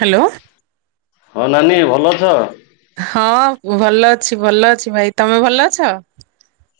Hello. ହଁ ନାନୀ ଭଲ ଅଛ। ହଁ ଭଲ ଅଛି ଭଲ ଅଛି ଭାଇ ତମେ ଭଲ ଅଛ।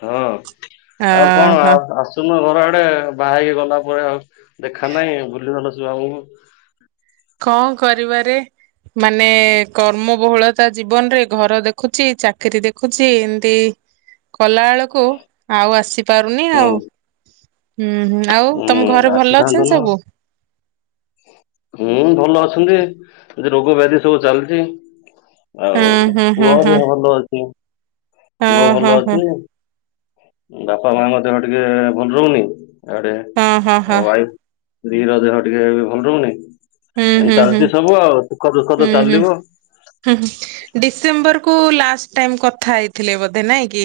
ହଁ ଆଉ କଣ ଅହ ଆସୁନୁ ଘର ଆଡେ ବାହାହେଇକି ଗଲା ପରେ ଆଉ ଦେଖା ନାଇଁ ଭୁଲି ଗଲ ସବୁ ଆମକୁ। କଣ କରିବାରେ। ମାନେ କର୍ମ ବହୁଳତା ଜୀବନ ରେ ଘର ଦେଖୁଛି ଚାକିରି ଦେଖୁଛି ଏମତି କଲା ବେଳକୁ ଆଉ ଆସି ପାରୁନି ହୁଁ ଆଉ। ହୁଁ ହୁଁ ଆଉ ତମ ଘରେ ଭଲ ଆସିଥାନ୍ତ ଅଛନ୍ତି ନା ସବୁ? ହୁଁ ଭଲ ଅଛନ୍ତି। ଏଦେ ରୋଗ ବ୍ୟାଧି ସବୁ ଚାଲିଚି। ହୁଁ ଆଉ ହୁଁ ହୁଁ ପୁଅ ହୁଁ ଭ ଭଲ ଅଛି। ପୁଅ ଓହୋ ଭଲ ହୋ ଅଛି। ବାପା ମା ମଧ୍ୟ ଟିକେ ଭଲ ରହୁନି ଇଆଡ଼େ ହଁ ହଁ ହଁ ୱାଇଫ ସ୍ତ୍ରୀ ର ଦେହ ଟିକେ ଭଲ ରହୁନି ହୁଁ ଏମ ହୁଁ ହୁଁ। ଚାଲିଚି ସବୁ ଆଉ ସୁଖ ଦୁଃଖ ହୁଁ ତ ହୁଁ ଚାଲିବ। ହୁଁ ଡିସେମ୍ବର କୁ ଲାଷ୍ଟ ଟାଇମ କଥା ହେଇଥିଲେ ବୋଧେ ନାଇଁ କି?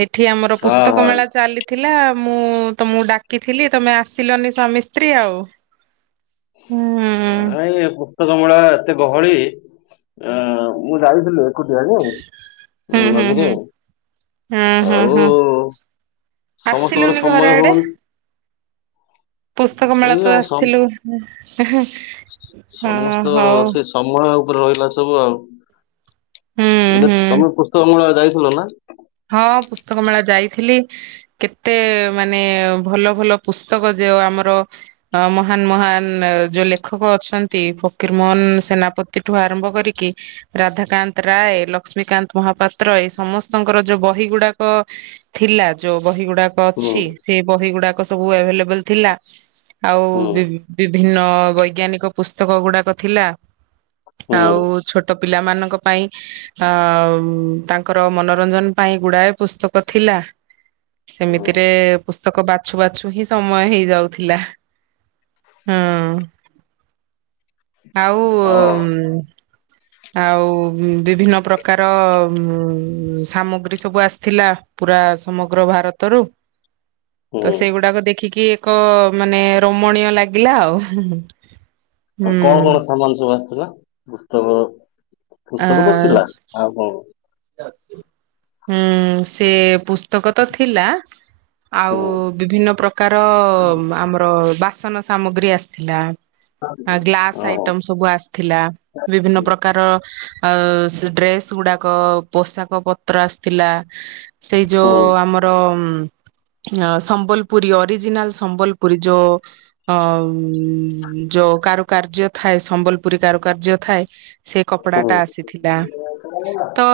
ଏଠି ଆମର ହଁ ପୁସ୍ତକ ହଁ। ମେଳା ଚାଲି ଥିଲା ମୁଁ ତମକୁ ଡାକିଥିଲି ତମେ ଆସିଲନି ସ୍ୱାମୀ ସ୍ତ୍ରୀ ଆଉ। ହୁଁ। ଭାଇ ପୁସ୍ତକମେଳା ଏତେ ଗହଳି ଆ ମୁଁ ଯାଇଥିଲି କୁଟି ଆକୁ ହୁଁ ଉ ହୁଁ ମଝିରେ। ହୁଁ ହଁ ହଁ ଆଉ ହଁ ସମସ୍ତଙ୍କର ଆସିଲୁନି ଘର ସମୟ ଆଡେ ହଉନି। ପୁସ୍ତକ ମେଳା ସରିଲା ତ ସମ- ଆସିଥିଲୁ ହଁ ସମସ୍ତ ହଉ। ସେ ସମୟ ଉପରେ ରହିଲା ସବୁ ଆଉ ହୁଁ ବଲେ ହୁଁ ତମେ ପୁସ୍ତକ ମେଳା ଯାଇଥିଲ ନା? ହଁ ପୁସ୍ତକ ମେଳା ଯାଇଥିଲି କେତେ ମାନେ ଭଲ ଭଲ ପୁସ୍ତକ ଯୋଉ ଆମର ଆ ମହାନ ମହାନ ଯୋଉ ଲେଖକ ଅଛନ୍ତି ଫକୀର ମୋହନ ସେନାପତି ଠୁ ଆରମ୍ଭ କରିକି ରାଧାକାନ୍ତ ରାୟ, ଲକ୍ଷ୍ମୀକାନ୍ତ ମହାପାତ୍ର ଏଇ ସମସ୍ତ ଙ୍କର ଯୋଉ ବହି ଗୁଡାକ ଥିଲା ଯୋଉ ବହି ଗୁଡାକ ହୁଁ ଅଛି ସେ ବହି ଗୁଡାକ ସବୁ ଏଭେଲେବଲ ଥିଲା ଆଉ ହୁଁ ବି ବିଭିନ୍ନ ବୈଜ୍ଞାନିକ ପୁସ୍ତକ ଗୁଡାକ ଥିଲା। ହୁଁ ହୁଁ, ଆଉ ଛୋଟ ପିଲା ମାନଙ୍କ ପାଇଁ ଆ ତାଙ୍କର ମନ ନୋରଞ୍ଜନ ପାଇଁ ଗୁଡ଼ାଏ ପୁସ୍ତକ ଥିଲା ହଁ ସେମିତିରେ ପୁସ୍ତକ ବାଛୁ ବାଛୁ ହିଁ ସମୟ ହେଇଯାଉଥିଲା। ହୁଁ। ଆଉ ଉମ ଆଉ ବିଭିନ୍ନ ପ୍ରକାର ଉ ସାମଗ୍ରୀ ସବୁ ଆସିଥିଲା ପୁରା ସମଗ୍ର ଭାରତରୁ ତ ହୁଁ ସେଇଗୁଡାକ ଦେଖିକି ଏକ ମାନେ ରମଣୀୟ ଲାଗିଲା ଆଉ। [unintelligible] ଆ କଁ କଣ ସମାନ ସବୁ ଆସିଥିଲା? ପୁସ୍ତକ ପୁସ୍ତକ ତ ଆ ଥିଲା ଆଉ କଣ? ହୁଁ ସେ ପୁସ୍ତକ ତ ଥିଲା ଆଉ ହୁଁ ବିଭିନ୍ନ ପ୍ରକାର ଆମର ବାସନ ସାମଗ୍ରୀ ଆସିଥିଲା। ଆ ଗ୍ଲାସ୍ ଓହୋ ଆଇଟମ୍ ସ୍ ସବୁ ଆସିଥିଲା ବିଭିନ୍ନ ପ୍ରକାର ଆଉ ସେ ଡ୍ରେସ୍ ଗୁଡାକ ପୋଷାକ ପତ୍ର ଆସିଥିଲା ସେଇ ହୁଁ ଯୋଉ ଆମର ଆ ସମ୍ବଲପୁରୀ ଅରିଜିନାଲ ସମ୍ବଲପୁରୀ ଯୋଉ ଆମ ଯୋଉ କାରୁକାର୍ଯ୍ୟ ଥାଏ ସମ୍ବଲପୁରୀ କାରୁକାର୍ଯ୍ୟ ଥାଏ ସେ କପଡା ହୁଁ ଟା ଆସିଥିଲା ତ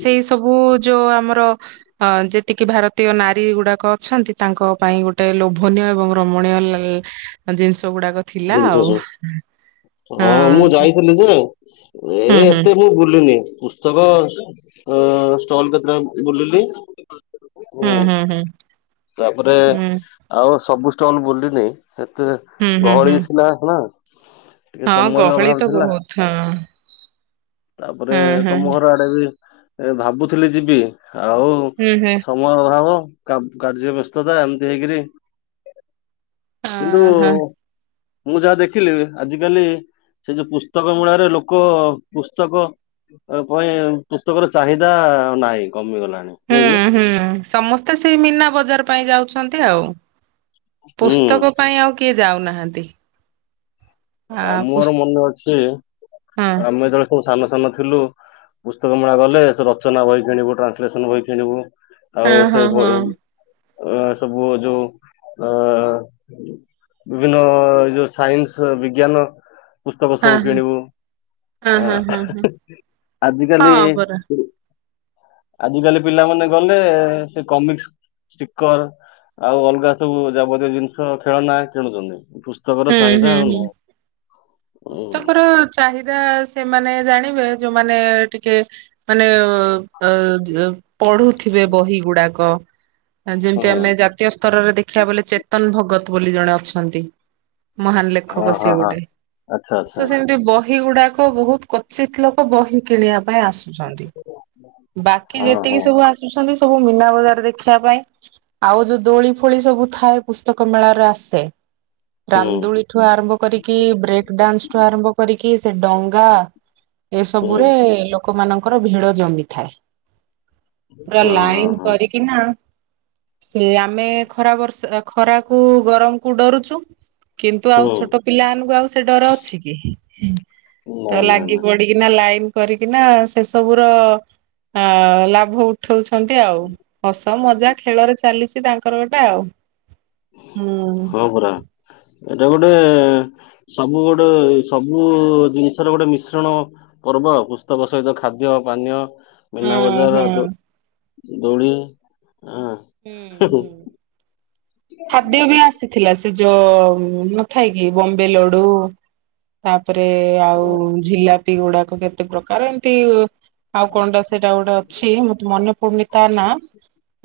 ସେଇ ସବୁ ଯୋଉ ଆମର ଅ ଯେତିକି ଭାରତୀୟ ନାରୀ ଗୁଡାକ ଅଛନ୍ତି ତାଙ୍କ ପାଇଁ ଗୋଟେ ଲୋଭନୀୟ ଏବଂ ରମଣୀୟ ଲଲ୍ ଜିନିଷ ଗୁଡାକ ଥିଲା ଜିନିଷ ଆଉ। ସବୁ ହଁ ମୁଁ ଯାଇଥିଲି ଯେ ଏ ହୁଁ ହୁଁ ଏତେ ମୁଁ ବୁଲିିନି ପୁସ୍ ତକ ଅ ଷ୍ଟଲ କେତେଟା ବୁଲିଲି ହୁଁ ତାପରେ ହୁଁ ଆଉ ସବୁ ଷ୍ଟଲ ବୁଲିନି ଏତେ ହୁଁ ହୁଁ ହୁଁ ଗହଳି ଥିଲା ହେଲା ହଁ ଗହଳି ତ ବହୁତ ହଁ। ତାପରେ ହଁ ହଁ ତମ ଘର ଆଡେ ବି ଭାବୁଥିଲି ଯିବି ଆଉ ହୁଁ ହୁଁ ସ ମୟ ଅଭାବ କାର୍ଯ୍ୟ ବ୍ୟସ୍ତତା ଏମିତି ହେଇକିରି କିନ୍ତୁ ହଁ ହଁ ମୁଁ ଯାହା ଦେଖିଲିଣି, ଆଜିକାଲି ସେ ଯୋଉ ପୁସ୍ତକ ମେଳାରେ ଲୋକ ପୁସ୍ତକ ଆଉ ଭଏ ପୁସ୍ତକର ଚାହିଦା ନାହିଁ, କମିଗଲାଣି। ନାଇଁକି? ହୁଁ ହୁଁ, ସମସ୍ତେ ସେଇ ମୀନା ବଜାର ପାଇଁ ଯାଉଛନ୍ତି ଆଉ। ହୁଁ ପୁସ୍ତକ ପାଇଁ ଆଉ କିଏ ଯାଉନାହାଁନ୍ତି। ଆଉ ମୋର ମନେ ଅଛି, ଆମେ ଯେତେବେଳେ ସବୁ ସାନ ସାନ ଥିଲୁ, ପୁସ୍ତକ ମେଳା ଗଲେ ସେ ରଚନା ବହି କିଣିବୁ, ଟ୍ରାନ୍ସଲେସନ ବହି କିଣିବୁ ହଁ ଆଉ ସେ ହଁ ହଁ ବହି, ଅ ସବୁ ଯୋଉ ଅ ବିଭିନ୍ନ ଏ ଯୋଉ ସାଇନ୍ସ ବିଜ୍ଞାନ ପୁସ୍ତକ ହଁ ସବୁ ହଁ କିଣିବୁ। ହଁ ଅ ହଁ ହଁ ହ ହଁ ହଁ ହିଁ, ଆଜିକାଲି ହଁ ପରା ଆଜିକାଲି ପିଲାମାନେ ଗଲେ, ସେ କମିକ୍ସ ଷ୍ଟିକର ଆଉ ଅଲଗା ସବୁ ଯାବତୀୟ ଜିନିଷ, ଖେଳନା କିଣୁଛନ୍ତି। ପୁସ୍ତ ସ୍ତକର ହୁଁ ହୁଁ ଚାହିଦା ଆଉ ହୁଁ। ନୁହଁ। ହୁଁ ପୁସ୍ତକର ଚାହିଦା ସେମାନେ ଜାଣିବେ, ଯୋଉମାନେ ଟିକେ ମାନେ ଅ-ଅ ପଢୁଥିବେ ବହିଗୁଡାକ। ହୁଁ ଯେମତି ଆମେ ଜାତୀୟ ସ୍ତରରେ ଦେଖିଆକୁ ବଲେ, ଚେତନ ଭଗତ ବୋଲି ଜଣେ ଅଛନ୍ତି। ମହାନ ହଁ ଲେଖକ ହଁ ସିଏ ହଁ ଗୋଟେ। ଆଚ୍ଛା ଆଚ୍ଛା ତ ସେମିତି ବହିଗୁଡାକ ବହୁତ କଥା କୁଚିତ୍ ଲୋକ ବହି କିଣିବା ପାଇଁ ଆସୁଛନ୍ତି। ବାକି ହଁ ହଁ ଯେତିକି ସବୁ ଆସୁ ଆସୁଛନ୍ତି ସବୁ ମୀନା ବଜାର ଦେଖିବା ପାଇଁ ଆଉ ଯୋଉ ଦୋଳି ଫୋଳି ସବୁ ଥାଏ, ପୁସ୍ତକ ମେଳାର ଆସେ ହୁଁ। ରାମଦୋଳିଠୁ ଆରମ୍ଭ କରିକି, ବ୍ରେକ୍ ଡାନ୍ସଠୁ ଆରମ୍ଭ କରିକି, ସେ ଡଙ୍ଗା ଏ ହୁଁ ସବୁରେ ଲୋକମାନଙ୍କର ଭିଡ ଜମିଥାଏ। ପୁରା ହଁ ହଁ ଲାଇନ୍ ହଁ କରିକିନା ସେ ଆମେ ଖରା, ବର୍ଷା ଖରାକୁ ଗରମକୁ ଡରୁଛୁ କିନ୍ତୁ ଆଉ ହୁଁ ଛୋଟ ପିଲାଆନଙ୍କୁ ଆଉ ସେ ଡର ଅଛି କି, ନା ତ ନା ଲାଗିପଡ଼ି ନା ପଡ଼ିକିନା ଲାଇନ୍ କରିକିନା, ସେସବୁର ଅ ଲାଭ ଉଠଉଛ ଛନ୍ତି ଆଉ। ହସ, ମଜା, ଖେଳରେ ଚାଲିଛି ତାଙ୍କର ଗୋଟେ ଆଉ। ହୁଁ ହଁ, ପରା। ଏଟା ଗୋଟେ ସବୁ ଗୋଟେ ସବୁ ଜିନିଷର ଗୋଟେ ମିଶ୍ରଣ ପର୍ବ ଆଉ। ପୁସ୍ତକ ସହିତ ଖାଦ୍ୟ, ପାନୀୟ ମୀନା ହଁ ହଁ ବଜାରରୁ ଦୋଳି ହଁ। ହୁଁ, ହୁଁ। ଖାଦ୍ୟ ବି ଆସିଥିଲା, ସେ ଯୋଉ ନ ଥାଏ କି ବମ୍ବେ ଲଡୁ ତାପରେ ଆଉ ଝିଲାପିଗୁଡାକ କେତେ ପ୍ରକାର ଏମତି ଆଉ କଣଟା ସେଇଟା ଗୋଟେ ଅଛି, ମତେ ମନେ ପଡ଼ୁନି ତା ନାଁ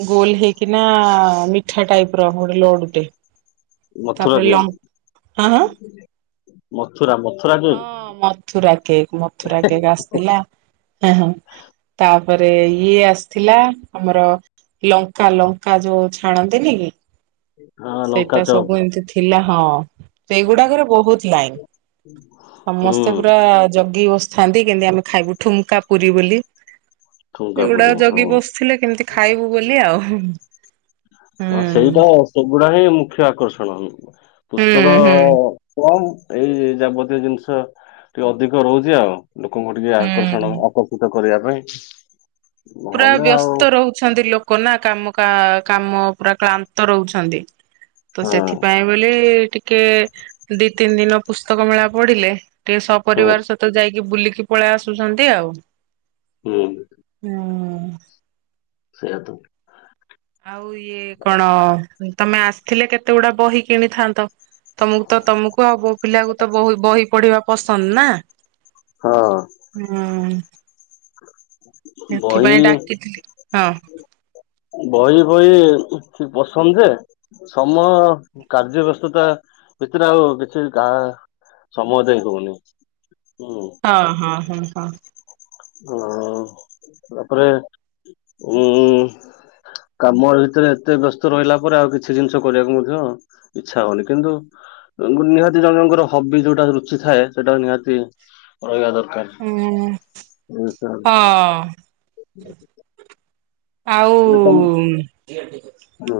ଗୋଲ ହେଇକିନା ଆ ମିଠା ଟାଇପର ଗୋଟେ ଲଡୁଟେ। ମଥୁରା ତାପରେ କେକ୍ ଲଙ୍କ୍ ହାଁ ହାଁ। ମଥୁରା ମଥୁରା ହଁ, cake Mathura cake, Mathura cake ଆସିଥିଲା ଆ ହଁ। ତାପରେ ଇଏ ଆସିଥିଲା, ଆମର ଲଙ୍କା, ଲଙ୍କା ଯୋଉ ଛାଣନ୍ତିନି କି, ହଁ ଲଙ୍କା ସେଇଟା ଚପ୍ ସବୁ ଏମତି ଥି ଥିଲା, ହଁ। ସେଇ ଗୁଡାକରେ ବହୁତ ଲାଇନ୍। ହୁଁ ସମସ୍ତେ ପୁରା ଜଗିକି ବସି ଥାନ୍ତି, କେନ୍ତି ଆମେ ଖାଇବୁ। ଠୁଙ୍କା ପୁରୀ ବୋଲି ଠୁଙ୍କା ପୁରି ଏଗୁଡାକ ହଁ ଜଗି ବସିଥିଲେ, କେମତି ଖାଇବୁ ବୋଲି ଆଉ। ହଁ, ସେଇଟା ସେଗୁଡା ହିଁ ମୁଖ୍ୟ ଆକର୍ଷଣ। ହୁଁ ପୁସ୍ତକ ହୁଁ। କମ୍, ଏଇ ଯାବତୀୟ ଜିନିଷ ଟିକେ ଅଧିକ ରହୁଛି ଆଉ। ଲୋକଙ୍କୁ ଟିକେ ଆକର୍ଷଣ, ହୁଁ ଆକର୍ଷିତ କରିବା ପାଇଁ ପୁରା ନହେଲେ ଆଉ ବ୍ୟସ୍ତ ରହୁଛନ୍ତି ଲୋକ ନା, କାମ କା-କାମ ପୁରା କ୍ଳାନ୍ତ ରହୁଛନ୍ତି। ତ ହଁ ସେଥିପାଇଁ ବୋଲି ଟିକ କେ ଦି, ତିନି ଦିନ ପୁସ୍ତକ ମେଳା ପଡ଼ିଲେ, ଟିକେ ହଉ ସପରିବାର ସହ ତ ଯାଇକି ବୁଲିକି ପଳେଇ ଆସୁଛନ୍ତି ଆଉ। ହୁଁ। ହୁଁ ଉଁ। ସେଇଆ ତ। ଆଉ ଇଏ କଣ ତମେ ଆସିଥିଲେ କେତେ ଗୁଡା ବହି କିଣିଥାନ୍ତ। ତମକୁ ତ ତମକୁ ଆଉ ବୋଉ ପିଲାକୁ ତ ବ ବହି ପଢିବା ପସନ୍ଦ ନା। ହଁ ହୁଁ। ବହି ସେଥିପାଇଁ ଡାକିଥିଲି ହଁ ବହି ଫଇ ପସନ୍ଦ ଯେ ସମୟ କାର୍ଯ୍ୟ ବ୍ୟସ୍ତତା ଭିତରେ ଆଉ କିଛି ଗା ସମୟ ଦେଇ ହଉନି। ହଁ ହଁ ହଁ ହଁ। ହଉ ତାପରେ ଉଁ। କାମ ଭିତରେ ଏତେ ବ୍ୟସ୍ତ ରହିଲା ପରେ ଆଉ କିଛି ଜିନିଷ କରିବାକୁ ମଧ୍ୟ ଇଚ୍ଛା ହୋଉନି କିନ୍ତୁ ନିହାତି ଜଣ ଜଣଙ୍କର ହବି ଯୋଉଟା ରୁଚି ଥାଏ ସେଟା ନିହାତି ରହିବା ଦରକାର। ହୁଁ ହଁ। [inaudible] ଆଉ। ହୁଁ।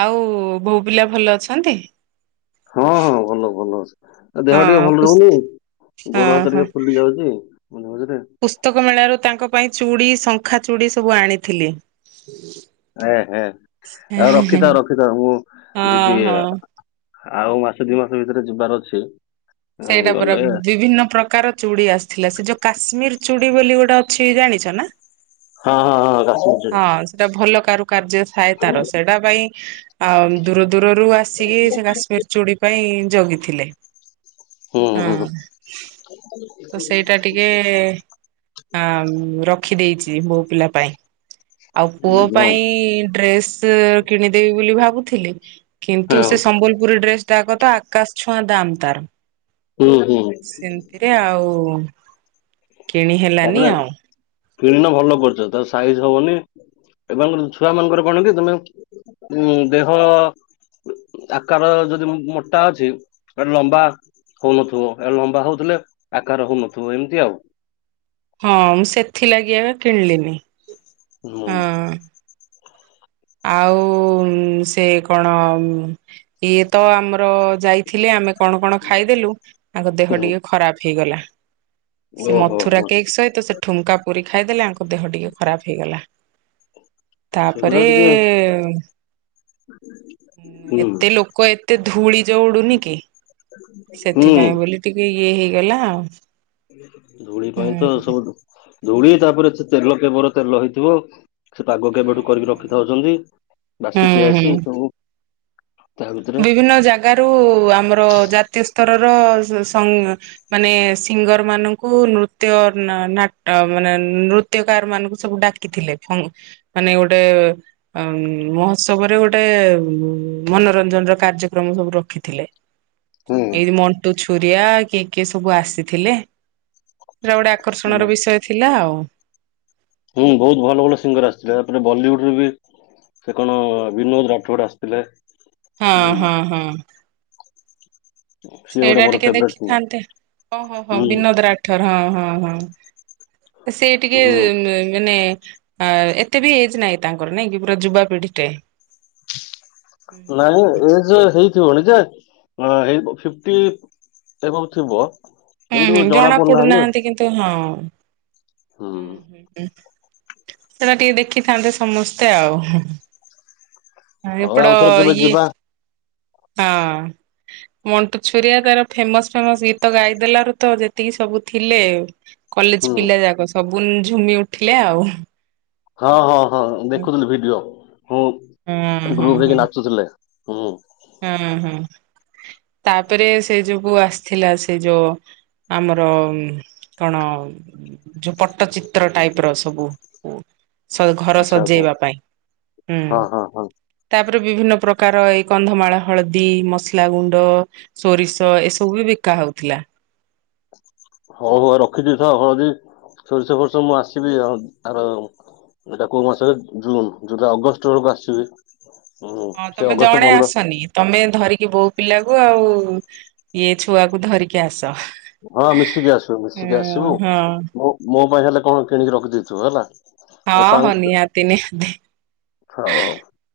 ଆଉ ବୋହୂପିଲା ଭଲ ଅଛନ୍ତି? ହଁ ହଁ ଭଲ ଭଲ ଅଛନ୍ତି। ଆଉ ଦେହ ଟିକେ ହଁ ଭଲ ପୁସ୍ ରହୁନି, ହଁ ଗୋଡ ହାତ ହଁ। ଟିକେ ଫୁଲି ଯାଉଛି ମଝୀ ମଝିରେ। ପୁସ୍ତକ ମେଳାରୁ ତାଙ୍କ ପାଇଁ ଚୁଡି, ଶଙ୍ଖା ଚୁଡି ସବୁ ଆଣିଥିଲି। ଏ ହେ ଆଉ ରଖିଥାଅ, ରଖିଥାଅ ମୁଁ ହଁ ଯିବି। ହଁ ଆଉ ମାସେ ଦି ମାସେ ଭିତରେ ଯିବାର ଅଛି। ହଁ ସେଇଟା ପରା ଗଲେ ବିଭିନ୍ନ ପ୍ରକାର ଚୁଡ଼ି ଆସିଥିଲା, ସେ ଯୋଉ କାଶ୍ମୀର ଚୁଡି ବୋଲି ଗୋଟେ ଅଛି ଜାଣିଛ ନା? ହଁ ହଁ ହଁ କାଶିମ। ହଁ ସେଟା ଭଲ କାରୁ କାର୍ଯ୍ୟ ଥାଏ ତାର, ସେଇଟା ପାଇଁ ଆ ଦୂର ଦୂରରୁ ଆସିକି ସେ କାଶ୍ମୀର ଚୁଡ଼ି ପାଇଁ ଜଗିଥିଲେ। ହୁଁ ହଁ ହୁଁ ହୁଁ ତ ସେଇଟା ଟିକେ ହଁ ରଖିଦେଇଛି ବୋହୂପିଲା ପାଇଁ। ଆଉ ପୁଅ ପାଇଁ ଡ୍ରେସ କିଣିଦେବି ବୋଲି ଭାବୁଥିଲି। ହଁ କିନ୍ତୁ ହଁ, ସେ ସମ୍ବଲପୁରୀ ଡ୍ରେସ ଡାକ ତ ଆକାଶ ଛୁଆଁ ଦାମ୍ ତାର। ହୁଁ ହୁଁ। ରେ ଆଉ। କିଣି ହେଲାନି ଆଉ। [unintelligible] କିଣିନ ଭଲ କରିଛ ତାର ସାଇଜ ହବନି ଏବଂ ଛୁଆ ମାନଙ୍କର କଣ କି ତମେ ହୁଁ ଦେହ ଆକାର ଯଦି ମୋ ମୋଟା ଅଛି ତାହେଲେ ଲମ୍ବା ହଉନଥିବ ଇଆଡେ ଲମ୍ବା ହଉଥିଲେ ଆକାର ହଉନଥିବ ଏମିତି ଆଉ। ହଁ ମୁଁ ସେଥିଲାଗିି ଏବେ କିଣିଲିନି। ହୁଁ। ହଁ ଆଉ ସେ କଣ ଇଏ ତ ଆମର ଯାଇଥିଲେ ଆମେ କଣ କଣ ଖାଇଦେଲୁ ତାଙ୍କ ଦେହ ହୁଁ ଟିକେ ଖରାପ ହେଇଗଲା। ସେ ଓହୋ ମଥୁରା ହୋ କେକ୍ ସହିତ ସେ ଠୁଙ୍କା ପୁରୀ ଖାଇଦେଲେ ଆଙ୍କ ଦେହ ଟିକେ ଖରାପ ହେଇଗଲା। ତାପରେ ସେଗୁଡା ଏ ଟିକେ ହୁଁ ଏତେ ଲୋକ ଏତେ ଧୂଳି ଯଉ ଉଡୁନି କି ହୁଁ ସେଥିପାଇଁ ବୋଲି ଟିକେ ଇଏ ହେଇଗଲା ଆଉ। ଧୂଳି ପାଇଁ ତ ହୁଁ। ସବୁ ଧୂଳି ତାପରେ ସେ ତେଲ କେବର ତେଲ ହେଇଥିବ। ସେ ପାଗ ହୁଁ କେବେଠୁ କରିକି ହୁଁ। ରଖିଥାଉଛନ୍ତି ହୁଁ ବାସି ତିଆସି ହୁଁ। ସବୁ। ତା ଭିତରେ ବିଭିନ୍ନ ଜାଗାରୁ ଆମର ଜାତୀୟ ସ୍ତରର ସଂ ମାନେ ସିଙ୍ଗର ମାନଙ୍କୁ ନୃତ୍ୟ ନ ନାଟ ମାନେ ନୃ ତ୍ୟକାର ମାନଙ୍କୁ ସବୁ ଡାକିଥିଲେ ଫଙ୍ଗୁ ମାନେ ଗୋଟେ ଅ ମହୋତ୍ସବରେ ଗୋଟେ ମନ ନୋରଞ୍ଜନ ର କାର୍ଯ୍ୟକ୍ରମ ସବୁ ରଖିଥିଲେ ହୁଁ। ଏଇ ମଣ୍ଟୁ ଛୁ ରିଆ କିଏ କିଏ ସବୁ ଆସିଥିଲେ ସେଟା ଗୋଟେ ଆକର୍ଷଣର ବିଷୟ ଥିଲା ଆଉ। ହୁଁ ବହୁତ ଭଲ ଭଲ ସିଙ୍ଗର ଆସିଥିଲେ ତାପରେ ବଲିଉଡରେ ବି ସେ କଣ ବିନୋଦ ରାଠୋଡ ଆସିଥିଲେ। ହଁ ହୁଁ ହଁ ହଁ। ସିଏ ଗୋଟେ ସେଇଟା ମୋର ଟିକେ ଫେବରେଟ ହୁଁ ଦେଖିଥାନ୍ତେ ଓହୋ ହୋ ବିନୋଦ ରାଠୋର ହଁ ହଁ ହଁ। ସେଇ ଟିକେ ହୁଁ ମାନେ ଆ ଏତେ ବି ଏଜ୍ ନହିଁ ତାଙ୍କର ନାଇଁ କି ପୁରା ଯୁବାପିଢି ଟେ। ନାଇଁ ଏଜ ହେଇଥିବଣୀ ଯେ ଅ ଫିଫ୍ଟୀ ଏବଭ ଥିବ। ହୁଁ ହୁଁ ଜଣା ପଡୁନାହାନ୍ତି କିନ୍ତୁ ହଁ। ହୁଁ। ହୁଁ ହୁଁ ସେଟା ଟିକେ ଦେଖିଥାନ୍ତେ ସମସ୍ତେ ଆଉ। ହ ହଉ ଏପଡ ଆଉଥରେ କେବେ ଇଏ ଯିବା ହଁ। ମଣ୍ଟୁ ଛୁରିଆ ତାର ଫେମସ ଫେମସ ଗୀତ ଗାଇଦେଲାରୁ ତ ଯେତିକି ସବୁ ଥିଲେ କଲେଜ ହୁଁ ପିଲା ଯାକ ସବୁ ଝୁମି ଉଠିଲେ ଆଉ। ହଁ ହଁ ହଁ ଦେଖୁଥିଲି ଭିଡିଓ ହଁ ହୁଁ ହୁଁ ହୁଁ ଗ୍ରୁପ ହୁଁ ହେଇକି ନାଚୁଥିଲେ ହୁଁ। ହୁଁ ହୁଁ ତାପରେ ସେ ଯୋଉକୁ ଆସିଥିଲା ସେ ଯୋଉ ଆମର କଣ ଯୋଉ ପଟ୍ଟଚିତ୍ର ଟାଇପ ର ସବୁ ଘର ଆଚ୍ଛା ଆଚ୍ଛା ସଜେଇବା ପାଇଁ ହୁଁ ହଁ ହଁ ହଁ ତାପରେ ବିଭିନ୍ନ ପ୍ରକାର ଏଇ କନ୍ଧମାଳ ହଳଦୀ ମସଲା ଗୁଣ୍ଡ ସୋରିଷ ଏସବୁ ବି ବିକା ହେଉଥିଲା। ହଉ ହଉ ରଖି ଦେଇଥାଅ ତ ହଳଦୀ ସୋରିଷ ଫୋରିଷ ମୁଁ ଆସିବି ଆଉ ଆର ଏଇଟା କୋଉ ମାସ କି ଜୁନ ଜୁଲ ଅଗଷ୍ଟ ବେଳକୁ ଆସିବି। ହୁଁ ହଁ ସେ ତମେ ଅଗଷ୍ଟ ଜଣେ ପନ୍ଦର ଆସନି। ତମେ ଧରିକି ବୋହୂ ପିଲାକୁ ଆଉ ଇଏ ଛୁଆକୁ ଧରିକି ଆସ। ହଁ ମିଶିକି ଆସିବୁ ହଁ ମିଶିକି ଆସିବୁ ହଁ ମୁଁ ମୋ ପାଇଁ ହେଲେ କଣ କିଣିକି ରଖିଦେଇଥିବ ହେଲା। ଆଉ ହଁ ହଉ ସାଙ୍ଗ ନିିହାତି ନିିହାତି। ହଉ ହଉ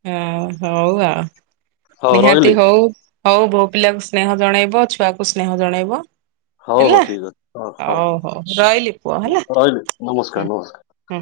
ହଁ ହଉ ଆଉ ହଉ ନିହାତି ରହିଲି ହଉ। ହଉ ବୋହୂ ପିଲାକୁ ସ୍ନେହ ଜଣେଇବ ଛୁଆକୁ ସ୍ନେହ ଜଣେଇବ। ହଉ ହଉ ହେଲା ଠିକ ଅଛି ହଉ ଓହୋ ରହିଲି ପୁଅ ହେଲା ହଉ ରହିଲି ନମସ୍କାର ହୁ। ନମସ୍କାର ହୁଁ।